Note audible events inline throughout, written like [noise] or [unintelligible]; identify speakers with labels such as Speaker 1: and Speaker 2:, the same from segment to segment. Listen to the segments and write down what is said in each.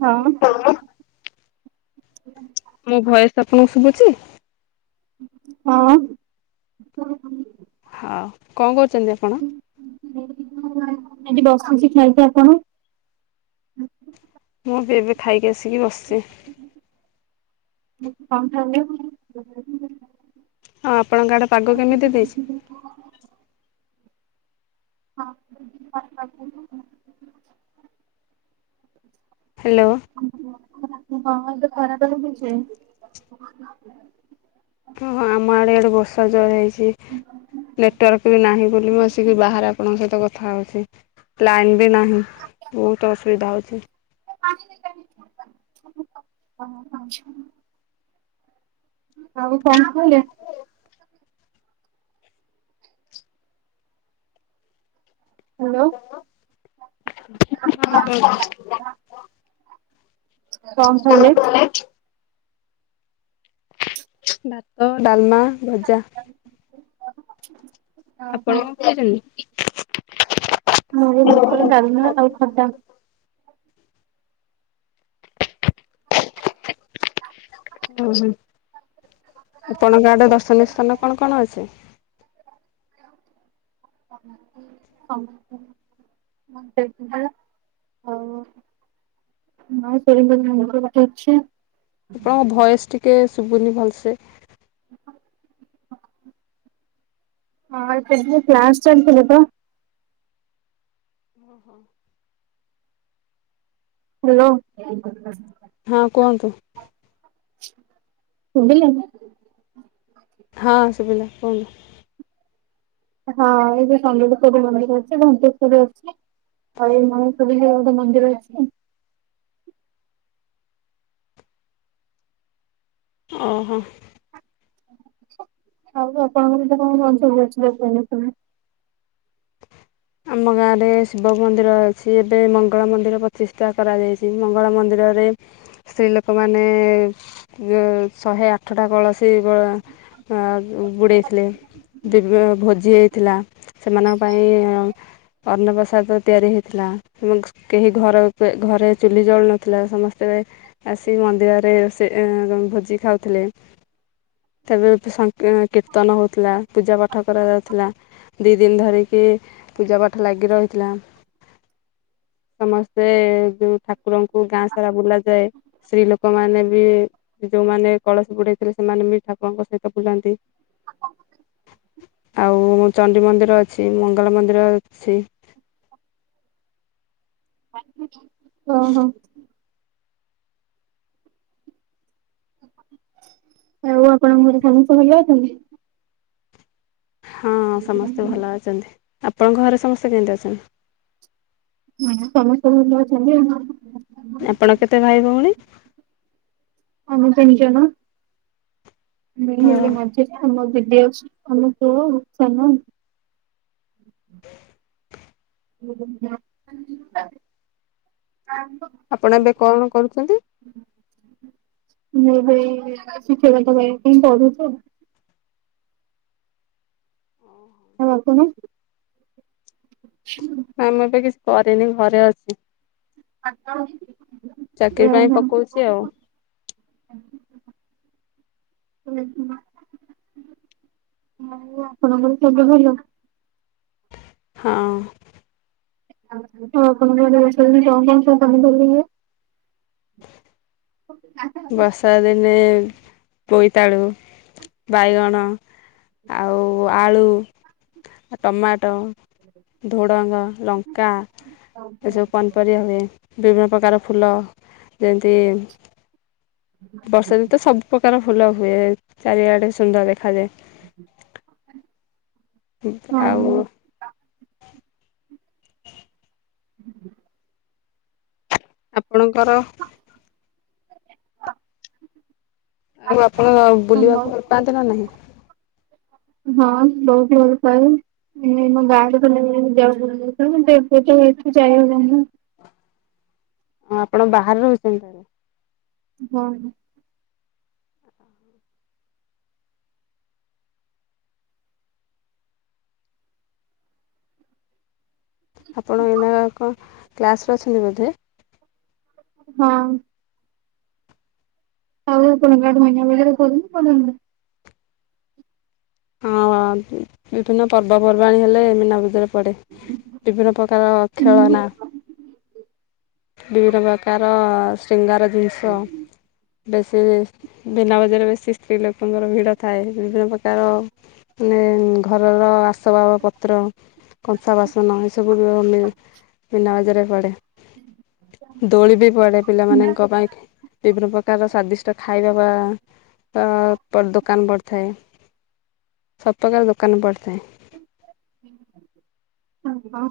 Speaker 1: ହଁ
Speaker 2: ମୋ ଭଏସ ଆପଣଙ୍କୁ ଶୁଭୁଛି?
Speaker 1: ହଁ।
Speaker 2: ହଉ କଣ କରୁଛନ୍ତି ଆପଣ?
Speaker 1: ଏଠି ବସଛି ଖାଇକି, ଆପଣ?
Speaker 2: ମୁଁ ବି ଏବେ ଖାଇକି ଆସିକି ବସିଛି।
Speaker 1: ମୁଁ କହିଲି କଣ ଖାଇଲେ?
Speaker 2: ଆ ଆପଣଙ୍କ ଆଡ଼େ ପାଗ କେମିତି ଦେଇଛି?
Speaker 1: ହଁ [unintelligible]
Speaker 2: ହ୍ୟାଲୋ।
Speaker 1: [unintelligible] କଣ କହିଲେ ଖରା ପାଗ ଦେଇଛି।
Speaker 2: ହଁ ହଁ ଆମ ଆଡେ ଏଆଡେ ବର୍ଷା ଜୋରେ ହେଇଛି। ଇ ନେଟୱାର୍କ ବି ନାହିଁ ବୋଲି ମୁଁ ଆସିକି ବାହାରେ ଆପଣଙ୍କ ସହିତ କଥା କଥା ହଉଛି ଲାଇନ୍ ବି ନାହିଁ ବହୁତ ଅସୁବିଧା ହଉଛି।
Speaker 1: ପା [unintelligible] ଆଉ କଣ କହିଲେ? ହ୍ୟାଲୋ। କଣ କହିଲେ?
Speaker 2: କଛି [inaudible] ଭାତ, ଡଲମା, ଭଜା
Speaker 1: [inaudible]
Speaker 2: ଆପଣ କଣ କହୁଛନ୍ତି?
Speaker 1: ମୁଁ ବି ଭାତ, ଡାଲମା, ଆଉ ଖଟା
Speaker 2: ଓହୋ ଆପଣଙ୍କ ଆଡେ ଦର୍ଶନୀୟ ସ୍ଥାନ କଣ କଣ ଅଛି?
Speaker 1: ଆ [unintelligible] ହଁ [unintelligible] ଅଛି।
Speaker 2: ଆପଣଙ୍କ ଭଏସ ଟିକେ ଶୁଭୁନି ଭଲସେ।
Speaker 1: ହଁ ଏତେ ଦିନେ କ୍ଲାସ୍ ଚାଲିଥିବ ତ।
Speaker 2: ଓ ହୋ।
Speaker 1: ହ୍ୟାଲୋ।
Speaker 2: ହଁ କୁହନ୍ତୁ।
Speaker 1: ସୁଵିଲା।
Speaker 2: ହଁ ସୁବିଲା କୁହନ୍ତୁ।
Speaker 1: ହଁ ଏବେ ସମଙ୍ଗେଶ୍ଵରୀ ମନ୍ଦିର ଅଛି, ଘଣ୍ଟେଶ୍ଵର ଅଛି। ହଳି ମଣି ସବ ଭଳିଆ ଗୋଟେ ମନ୍ଦିର ଅଛି।
Speaker 2: ଓହୋ।
Speaker 1: ଆଉ ଆପଣଙ୍କ [unintelligible]
Speaker 2: ଆମ ଗାଁରେ ଶିବ ମନ୍ଦିର ଅଛି, ଏବେ ମଙ୍ଗଳା ମନ୍ଦିର ପ୍ରତିଷ୍ଠା କରାଯାଇଛି, ମଙ୍ଗଳା ମନ୍ଦିରରେ ସ୍ତ୍ରୀ ଲୋକମାନେ ୱ ଶହେ ଆଠଟା କଳସୀ ବ ଆ ବୁଡ଼େଇଥିଲେ। ଦିବ୍ୟ ଭୋଜି ହେଇଥିଲା ସେମାନଙ୍କ ପାଇଁ ଅଲଗା ଶାଗ ତିଆରି ହେଇଥିଲା, ମିକ୍ସ କେହି ଘର ଉପ ଘରେ ଚୁଲି ଜଳୁନଥିଲା ସମସ୍ତେ ଆସି ମନ୍ଦିରରେ ରୋସେ ଭୋଜି ଖାଉଥିଲେ। ତେବେ ସଂକ୍ କୀର୍ତ୍ତନ ହେଉଥିଲା ପୂଜା ପାାଠ କରାଯାଉଥିଲା। ଦି ଦିନି ଧରିକି ପୂଜା ପାଠ ଲାଗି ରହିଥିଲା, ସମସ୍ତେ ଯଉଠା ଠାକୁରଙ୍କୁ ଗାଁ ସାରା ବୁଲା ଯାଏ। ସ୍ତ୍ରୀ ଲୋକମାନେ ବି ଯୋଉମାନେ କଳସୀ ବୁଡେଇଥିଲେ ସେମାନେ ବି ଠାକୁରଙ୍କ ସହିତ ବୁଲନ୍ତି। ଆଉ ଚଣ୍ଡି ମନ୍ଦିର ଅଛି ମଙ୍ଗଳା ମନ୍ଦିର ଅଛି।
Speaker 1: ହଁ ହୋ। ଆଉ ଆପଣଙ୍କର ଘରେ ସମସ୍ତେ ଭଲ ଅଛନ୍ତି?
Speaker 2: ହଁ ସମସ୍ତେ ଭଲ ଅଛନ୍ତି। ଆପଣଙ୍କ ଘରେ ସମସ୍ତେ କେମିତି ଅଛନ୍ତି?
Speaker 1: ହଁ ସମସ୍ତେ ଭଲ ଅଛନ୍ତି ଆଉ।
Speaker 2: ଆପଣ କେତେ ଭାଇ ଭଉଣୀ?
Speaker 1: ଆମେ ତିନି ଜଣ। ମୁ
Speaker 2: ହଁ
Speaker 1: ହେଲି ମଝିରେ ଆମ ଦିଦି ଆଉ ଆମ ପୁଅ ସାନ। [unintelligible]
Speaker 2: ଆପଣ ଏବେ କଣ କରୁଚନ୍ତି?
Speaker 1: ମୁଁ ଏବେ ଏଇ [unintelligible] ପାଇଁ ପଢୁଛି ଆଉ। ଆଉ ଆପଣ ଛୁଁ?
Speaker 2: ନାଇଁ ମୁଁ ଏବେ କିଛି କରେନି ଘରେ ଅଛି।
Speaker 1: [unintelligible]
Speaker 2: ଚାକିରି ପାଇଁ
Speaker 1: ହୁଁ
Speaker 2: ପକଉଛି ଆଉ
Speaker 1: ହୁଁ। ଓ ହଁ। ଆଉ ଆପଣଙ୍କର ସବୁ ଭଲ?
Speaker 2: ହଁ।
Speaker 1: ଆପଣଙ୍କ ଘରେ ସବୁ କଣ କଣ ପନିପରିବାହୁଏ? [unintelligible]
Speaker 2: ବର୍ଷା ଦିନେ ବୋଇତାଳୁ ବାଇଗଣ ଆଉ ଆଳୁ, ଟମାଟୋ।
Speaker 1: [inaudible]
Speaker 2: ଧୂଡ଼ଙ୍ଗ, ଲଙ୍କା। ଏସବୁ ପନିପରିବା ହୁଏ ବିଭିନ୍ନ ପ୍ରକାର ଫୁଲ ଯେମିତି ବର୍ଷା ଦିନ ତ ସବୁ ପ୍ରକାର ଫୁଲ ହୁଏ ଚାରିଆଡେ ସୁନ୍ଦର ଦେଖାଯାଏ। ହୁଁ
Speaker 1: ହଁ
Speaker 2: ଆଉ
Speaker 1: [inaudible]
Speaker 2: ଆପଣଙ୍କର? ଆଉ ଆପଣ
Speaker 1: ଆମ
Speaker 2: ବୁଲିବାକୁ ଭଲ ପାଆନ୍ତି ନା ନାହିଁ?
Speaker 1: ହଁ ଭୋଉତୁ ଭଲ ପାଏ। [unintelligible]
Speaker 2: ହଁ ଆପଣ ବାହାରେ ରହୁଛନ୍ତି ତାହେଲେ?
Speaker 1: ହଁ ହଁ।
Speaker 2: [inaudible] ଆପଣ ଏଇନା କଣ କ୍ଲାସ୍ ପ୍ଲାସ ନେବେ ବୋଧେ?
Speaker 1: ହଁ। ଆଉ ଆପଣଙ୍କ ଆଡେ ମିନା ବଜାର ପଡେ ନା ପଡ଼େନି?
Speaker 2: ହଁ ବିଭିନ୍ନ ପର୍ବପର୍ବାଣୀ ହେଲେ ମୀନା ବଜାର ପଡ଼େ। ବିଭିନ୍ନ ପ୍ରକାର
Speaker 1: ହୁଁ
Speaker 2: ଖେଳନା। ବିଭିନ୍ନ ପ୍ରକାର ଶ୍ରୀଙ୍ଗାର ଜିନିଷ। ବେଶୀ ମୀନା ବଜାରରେ ବେଶୀ ସ୍ତ୍ରୀ ଲୋକଙ୍କର ଭିଡ଼ ଥାଏ ବିଭିନ୍ନ ପ୍ରକାର ମାନେ ଘରର ଆସବାବ ପତ୍ର କଂସା ବାସନ ଏସବୁ ବି ମୀନା ବଜାର ରେ ପଡ଼େ। ଦୋଳି ବି ପଡେ ପିଲାମାନଙ୍କ ପାଇଁ, ବିଭିନ୍ନ ପ୍ରକାର ସ୍ଵାଦିଷ୍ଟ ତ ଖାଇବାବା ଦୋକାନ ପଡିଥାଏ। ସବୁପ୍ରକାର ଦୋକାନ ପଡ଼ିଥାଏ।
Speaker 1: ଓହୋ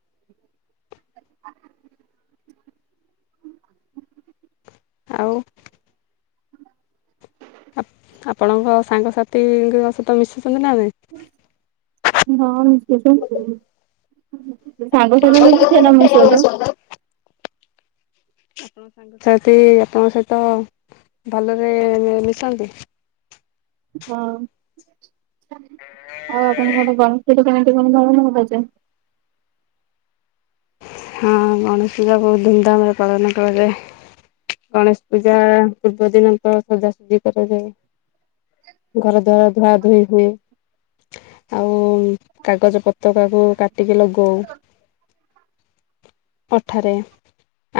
Speaker 1: [inaudible]
Speaker 2: ଆଉ
Speaker 1: [inaudible]
Speaker 2: ଆପଣଙ୍କ ସାଙ୍ଗସାଥିଙ୍କ ସହିତ ମିଶୁଛନ୍ତି ନା ନାହିଁ?
Speaker 1: ହଁ ମିଶୁଚି [unintelligible]
Speaker 2: ଆପଣଙ୍କ ସାଙ୍ଗସାଥି ଆପଣଙ୍କ ସହିତ ଭଲରେ ମିଶନ୍ତି।
Speaker 1: ହଁ ଆଉ ଆପଣଙ୍କ [unintelligible]
Speaker 2: ହଁ, ଗଣେଶ ପୂଜା ବହୁତ୍‌ ଧୁମଧାମରେ ପାଳନ କରାଯାଏ। ଗଣେଶ ପୂଜା ପୂର୍ବ ଦିନ ତ ସଜାସଜି କରାଯାଏ। ଘର ଦ୍ୱାର ଧୁଆ ଧୁଇ ହୁଏ। ଆଉ କାଗଜ ପତକାକୁ କାଟିକି ଲଗଉ। ଅଠାରେ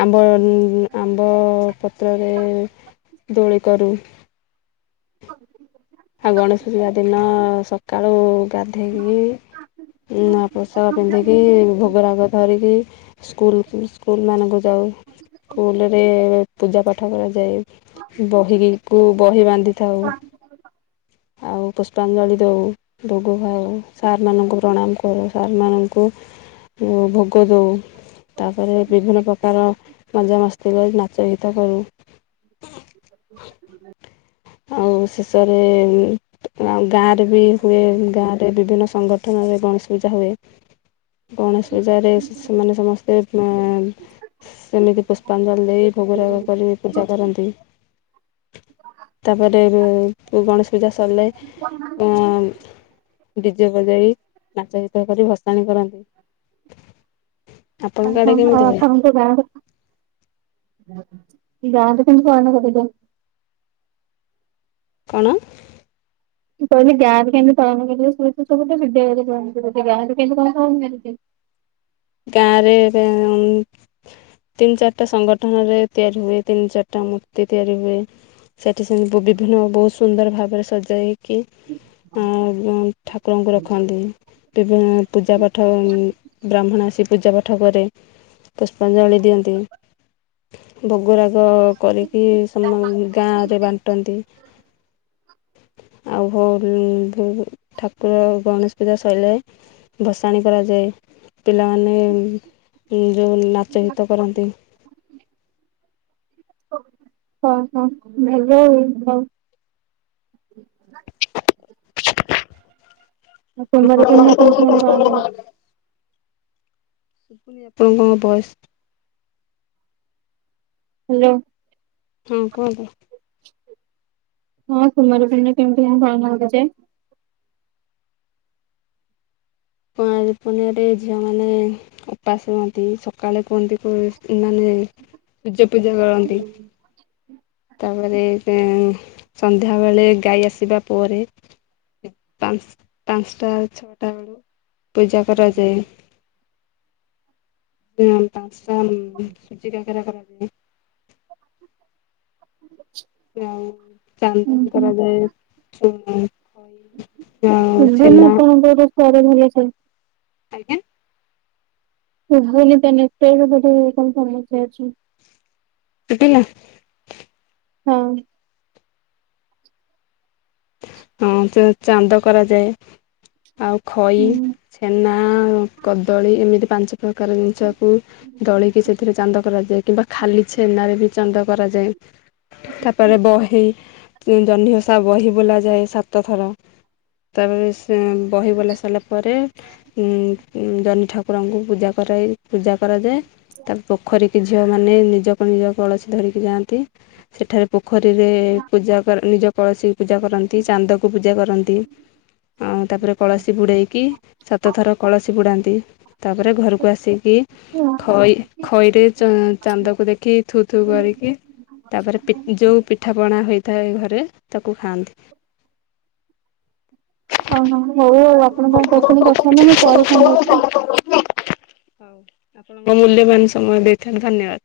Speaker 2: ଆମ୍ବ ଆମ୍ବ -ପତ୍ରରେ ଦୋଳି କରୁ। ଆଉ ଗଣେଶ ପୂଜା ଦିନ ସକାଳୁ ଗାଧେଇକି ନୂଆ ପୋଷାକ ପିନ୍ଧିକି ଭୋଗରାଗ ଧରିକି ସ୍କୁଲ୍ କୁ ସ୍କୁଲ ମାନଙ୍କୁ ଯାଉ ସ୍କୁଲରେ ପୂଜା ପାଠ କରାଯାଏ। ବହିକୁ ବହି ବାନ୍ଧିଥାଉ। ଆଉ ପୁଷ୍ପାଞ୍ଜଳି ଦଉ। ଭୋଗ ଖାଉ ସାରମାନଙ୍କୁ ପ୍ରଣାମ କରୁ ସାରମାନଙ୍କୁ ଓ ଭୋଗଦଉ। ତାପରେ ବିଭିନ୍ନ ପ୍ରକାର ମଜାମସ୍ତି କରି ନାଚ ଗୀତ କରୁ। ଆଉ ଶେଷରେ ଆଉ ଗାଁରେ ବି ହୁଏ ଗାଁରେ ବିଭିନ୍ନ ସଂଗଠନରେ ଗଣେଶ ପୂଜା ହୁଏ। ଗଣେଶ ପୂଜାରେ ଶିଶୁମାନେ ସମସ୍ତେ ସେମିତି ପୁଷ୍ପାଞ୍ଜଳି ଦେଇ ଭୋଗରାଗ କରି ପୂଜା କରନ୍ତି। ତାପରେ ଓ ଗଣେଶ ପୂଜା ସରିଲେ ଡିଜେ ବଜାଇ ନାଚ ଗୀତ କରି ଭସାଣି କରନ୍ତି। ଆପଣଙ୍କ ଆଡ଼େ କେମିତି ହୁଏ
Speaker 1: [unintelligible] [inaudible]
Speaker 2: କଣ?
Speaker 1: ମୁଁ କହିଲି ଗାଁରେ କେମିତି ପାଳନ କରନ୍ତି ସବୁ ତ ବିଦ୍ୟାଳୟରେ ପାଳନ କରନ୍ତି ଗାଁରେ କେମିତି କଣ ପାଳନ କରନ୍ତି।
Speaker 2: ଗାଁରେ ତିନି ଚାରିଟା ସଂଗଠନ ରେ ତିଆରି ହୁଏ ତିନି ଚାରିଟା ମୂର୍ତି ତିଆରି ହୁଏ। ସେଠି ସେମି ବିଭିନ୍ନ ବହୁତ ସୁନ୍ଦର ଭାବରେ ସଜାଇକି ହଁ ଠାକୁରଙ୍କୁ ରଖନ୍ତି। ବିଭିନ୍ନ ପୂଜା ପାଠ ବ୍ରାହ୍ମଣ ଆସି ସେ ପୂଜା ପାଠ କରେ, ପୁଷ୍ପାଞ୍ଜଳି ଦିଅନ୍ତି। ଭୋଗରାଗ କରିକି ସେମାନେ ଗାଁରେ ବାଣ୍ଟନ୍ତି। ଆଉ ଭୋରୁ ଠାକୁର ଗଣେଶ ପୂଜା ସଇଲେ। ଭସାଣି କରାଯାଏ। ମାନେ ଯୋଉଁ ନାଚ ଗୀତ କରନ୍ତି।
Speaker 1: ହଁ ହଁ ଭଲ ଆଉ କଁ। କଣ୍ଡାର କଁନା‌ [unintelligible]
Speaker 2: ଶୁବୁନି‌ ଆପ ହଁ ହଁ ବାସ୍‌।
Speaker 1: ହ୍ୟାଲୋ।
Speaker 2: ହୁଁ କୁହନ୍ତୁ।
Speaker 1: ହଁ କୁମାର ପୂର୍ଣ୍ଣିମା କେମିତି କଣ ପାଳନ କଲେ ଯେ?
Speaker 2: କୁଆଁର ପୁନେଇଁରେ ଝିଅମାନେ ଉପାସ ହୁଅନ୍ତି। ସକାଳେ କୁହନ୍ତି [unintelligible] ମାନେ ସୂର୍ଯ୍ୟ ପୂଜା କରନ୍ତି। ତାପରେ ଏ ସନ୍ଧ୍ୟାବେଳେ ଗାଈ ଆସିବା ପରେ ପାଞ୍ଚ୍ ପାଞ୍ଚଟା ଛଅଟା ବେଳୁ ପୂଜା କରାଯାଏ। ପାଞ୍ଚଟା ଉମ୍ ସୁଜି କାକରା କରାଯାଏ। ଆଉ
Speaker 1: ଉଁ
Speaker 2: ଚାନ୍ଦ ବି
Speaker 1: ହୁଁ
Speaker 2: କରାଯାଏ। ଖଇ
Speaker 1: [unintelligible]
Speaker 2: ଆଜ୍ଞା?
Speaker 1: [unintelligible]
Speaker 2: [unintelligible]
Speaker 1: ହଁ!
Speaker 2: ହଁ [unintelligible] ଚାନ୍ଦ କରାଯାଏ। ଆଉ ଖଇ
Speaker 1: ହୁଁ।
Speaker 2: ଛେନା, କଦଳୀ ଏମିତି ପାଞ୍ଚ ପ୍ରକାର ଜିନିଷକୁ ଦଳିକି ସେଥିରେ ଚାନ୍ଦ କରାଯାଏ କିମ୍ବା ଖାଲି ଛେନାରେ ବି ଚାନ୍ଦ କରାଯାଏ। ତାପରେ ବହି ତି ଜହ୍ନି ଓଷା ବହି ବୁଲା ଯାଏ ସାତଥର। ତାପରେ ସେ ବହି ବୋଲା ସାରିଲା ପରେ ଉଁ ଉଁ ଜନି ଠାକୁରଙ୍କୁ ପୂଜା କରାଯାଇ ପୂଜା କରାଯାଏ। ତା ପୋଖରୀ କି ଝିଅମାନେ ନିଜକୁ ନିଜକୁ ଅଳସୀ ଧରିକି ଯାଆନ୍ତି। ସେଠାରେ ପୋଖରୀରେ ପୂଜା କର ନିଜ କଳସୀ ପୂଜା କରନ୍ତି। ଚାନ୍ଦକୁ ପୂଜା କରନ୍ତି। ଆଉ ତାପରେ କଳସୀ ବୁଡ଼େଇକି ସାତ ଥର କଳସୀ ବୁଡ଼ାନ୍ତି। ତାପରେ ଘରକୁ ଆସିକି ଖଇ ଖଇରେ ଚଉ ଚାନ୍ଦାକୁ ଦେଖି ଥୁ ଥୁ କରିକି ତାପରେ ପି ଯୋଉ ପିଠାପଣା ହୋଇ ଘରେ ତାକୁ ଖାଆନ୍ତି।
Speaker 1: ହ ହ ହଉ ଆଉ ଆପଣଙ୍କ ପତ୍ନୀ କଥା ନା ମୁଁ ପରେ [unintelligible]
Speaker 2: ହଉ ଆପଣଙ୍କ ମୂଲ୍ୟବାନ ସମୟ ଦେଇଥାନ୍ତି ଧନ୍ୟବାଦ୍।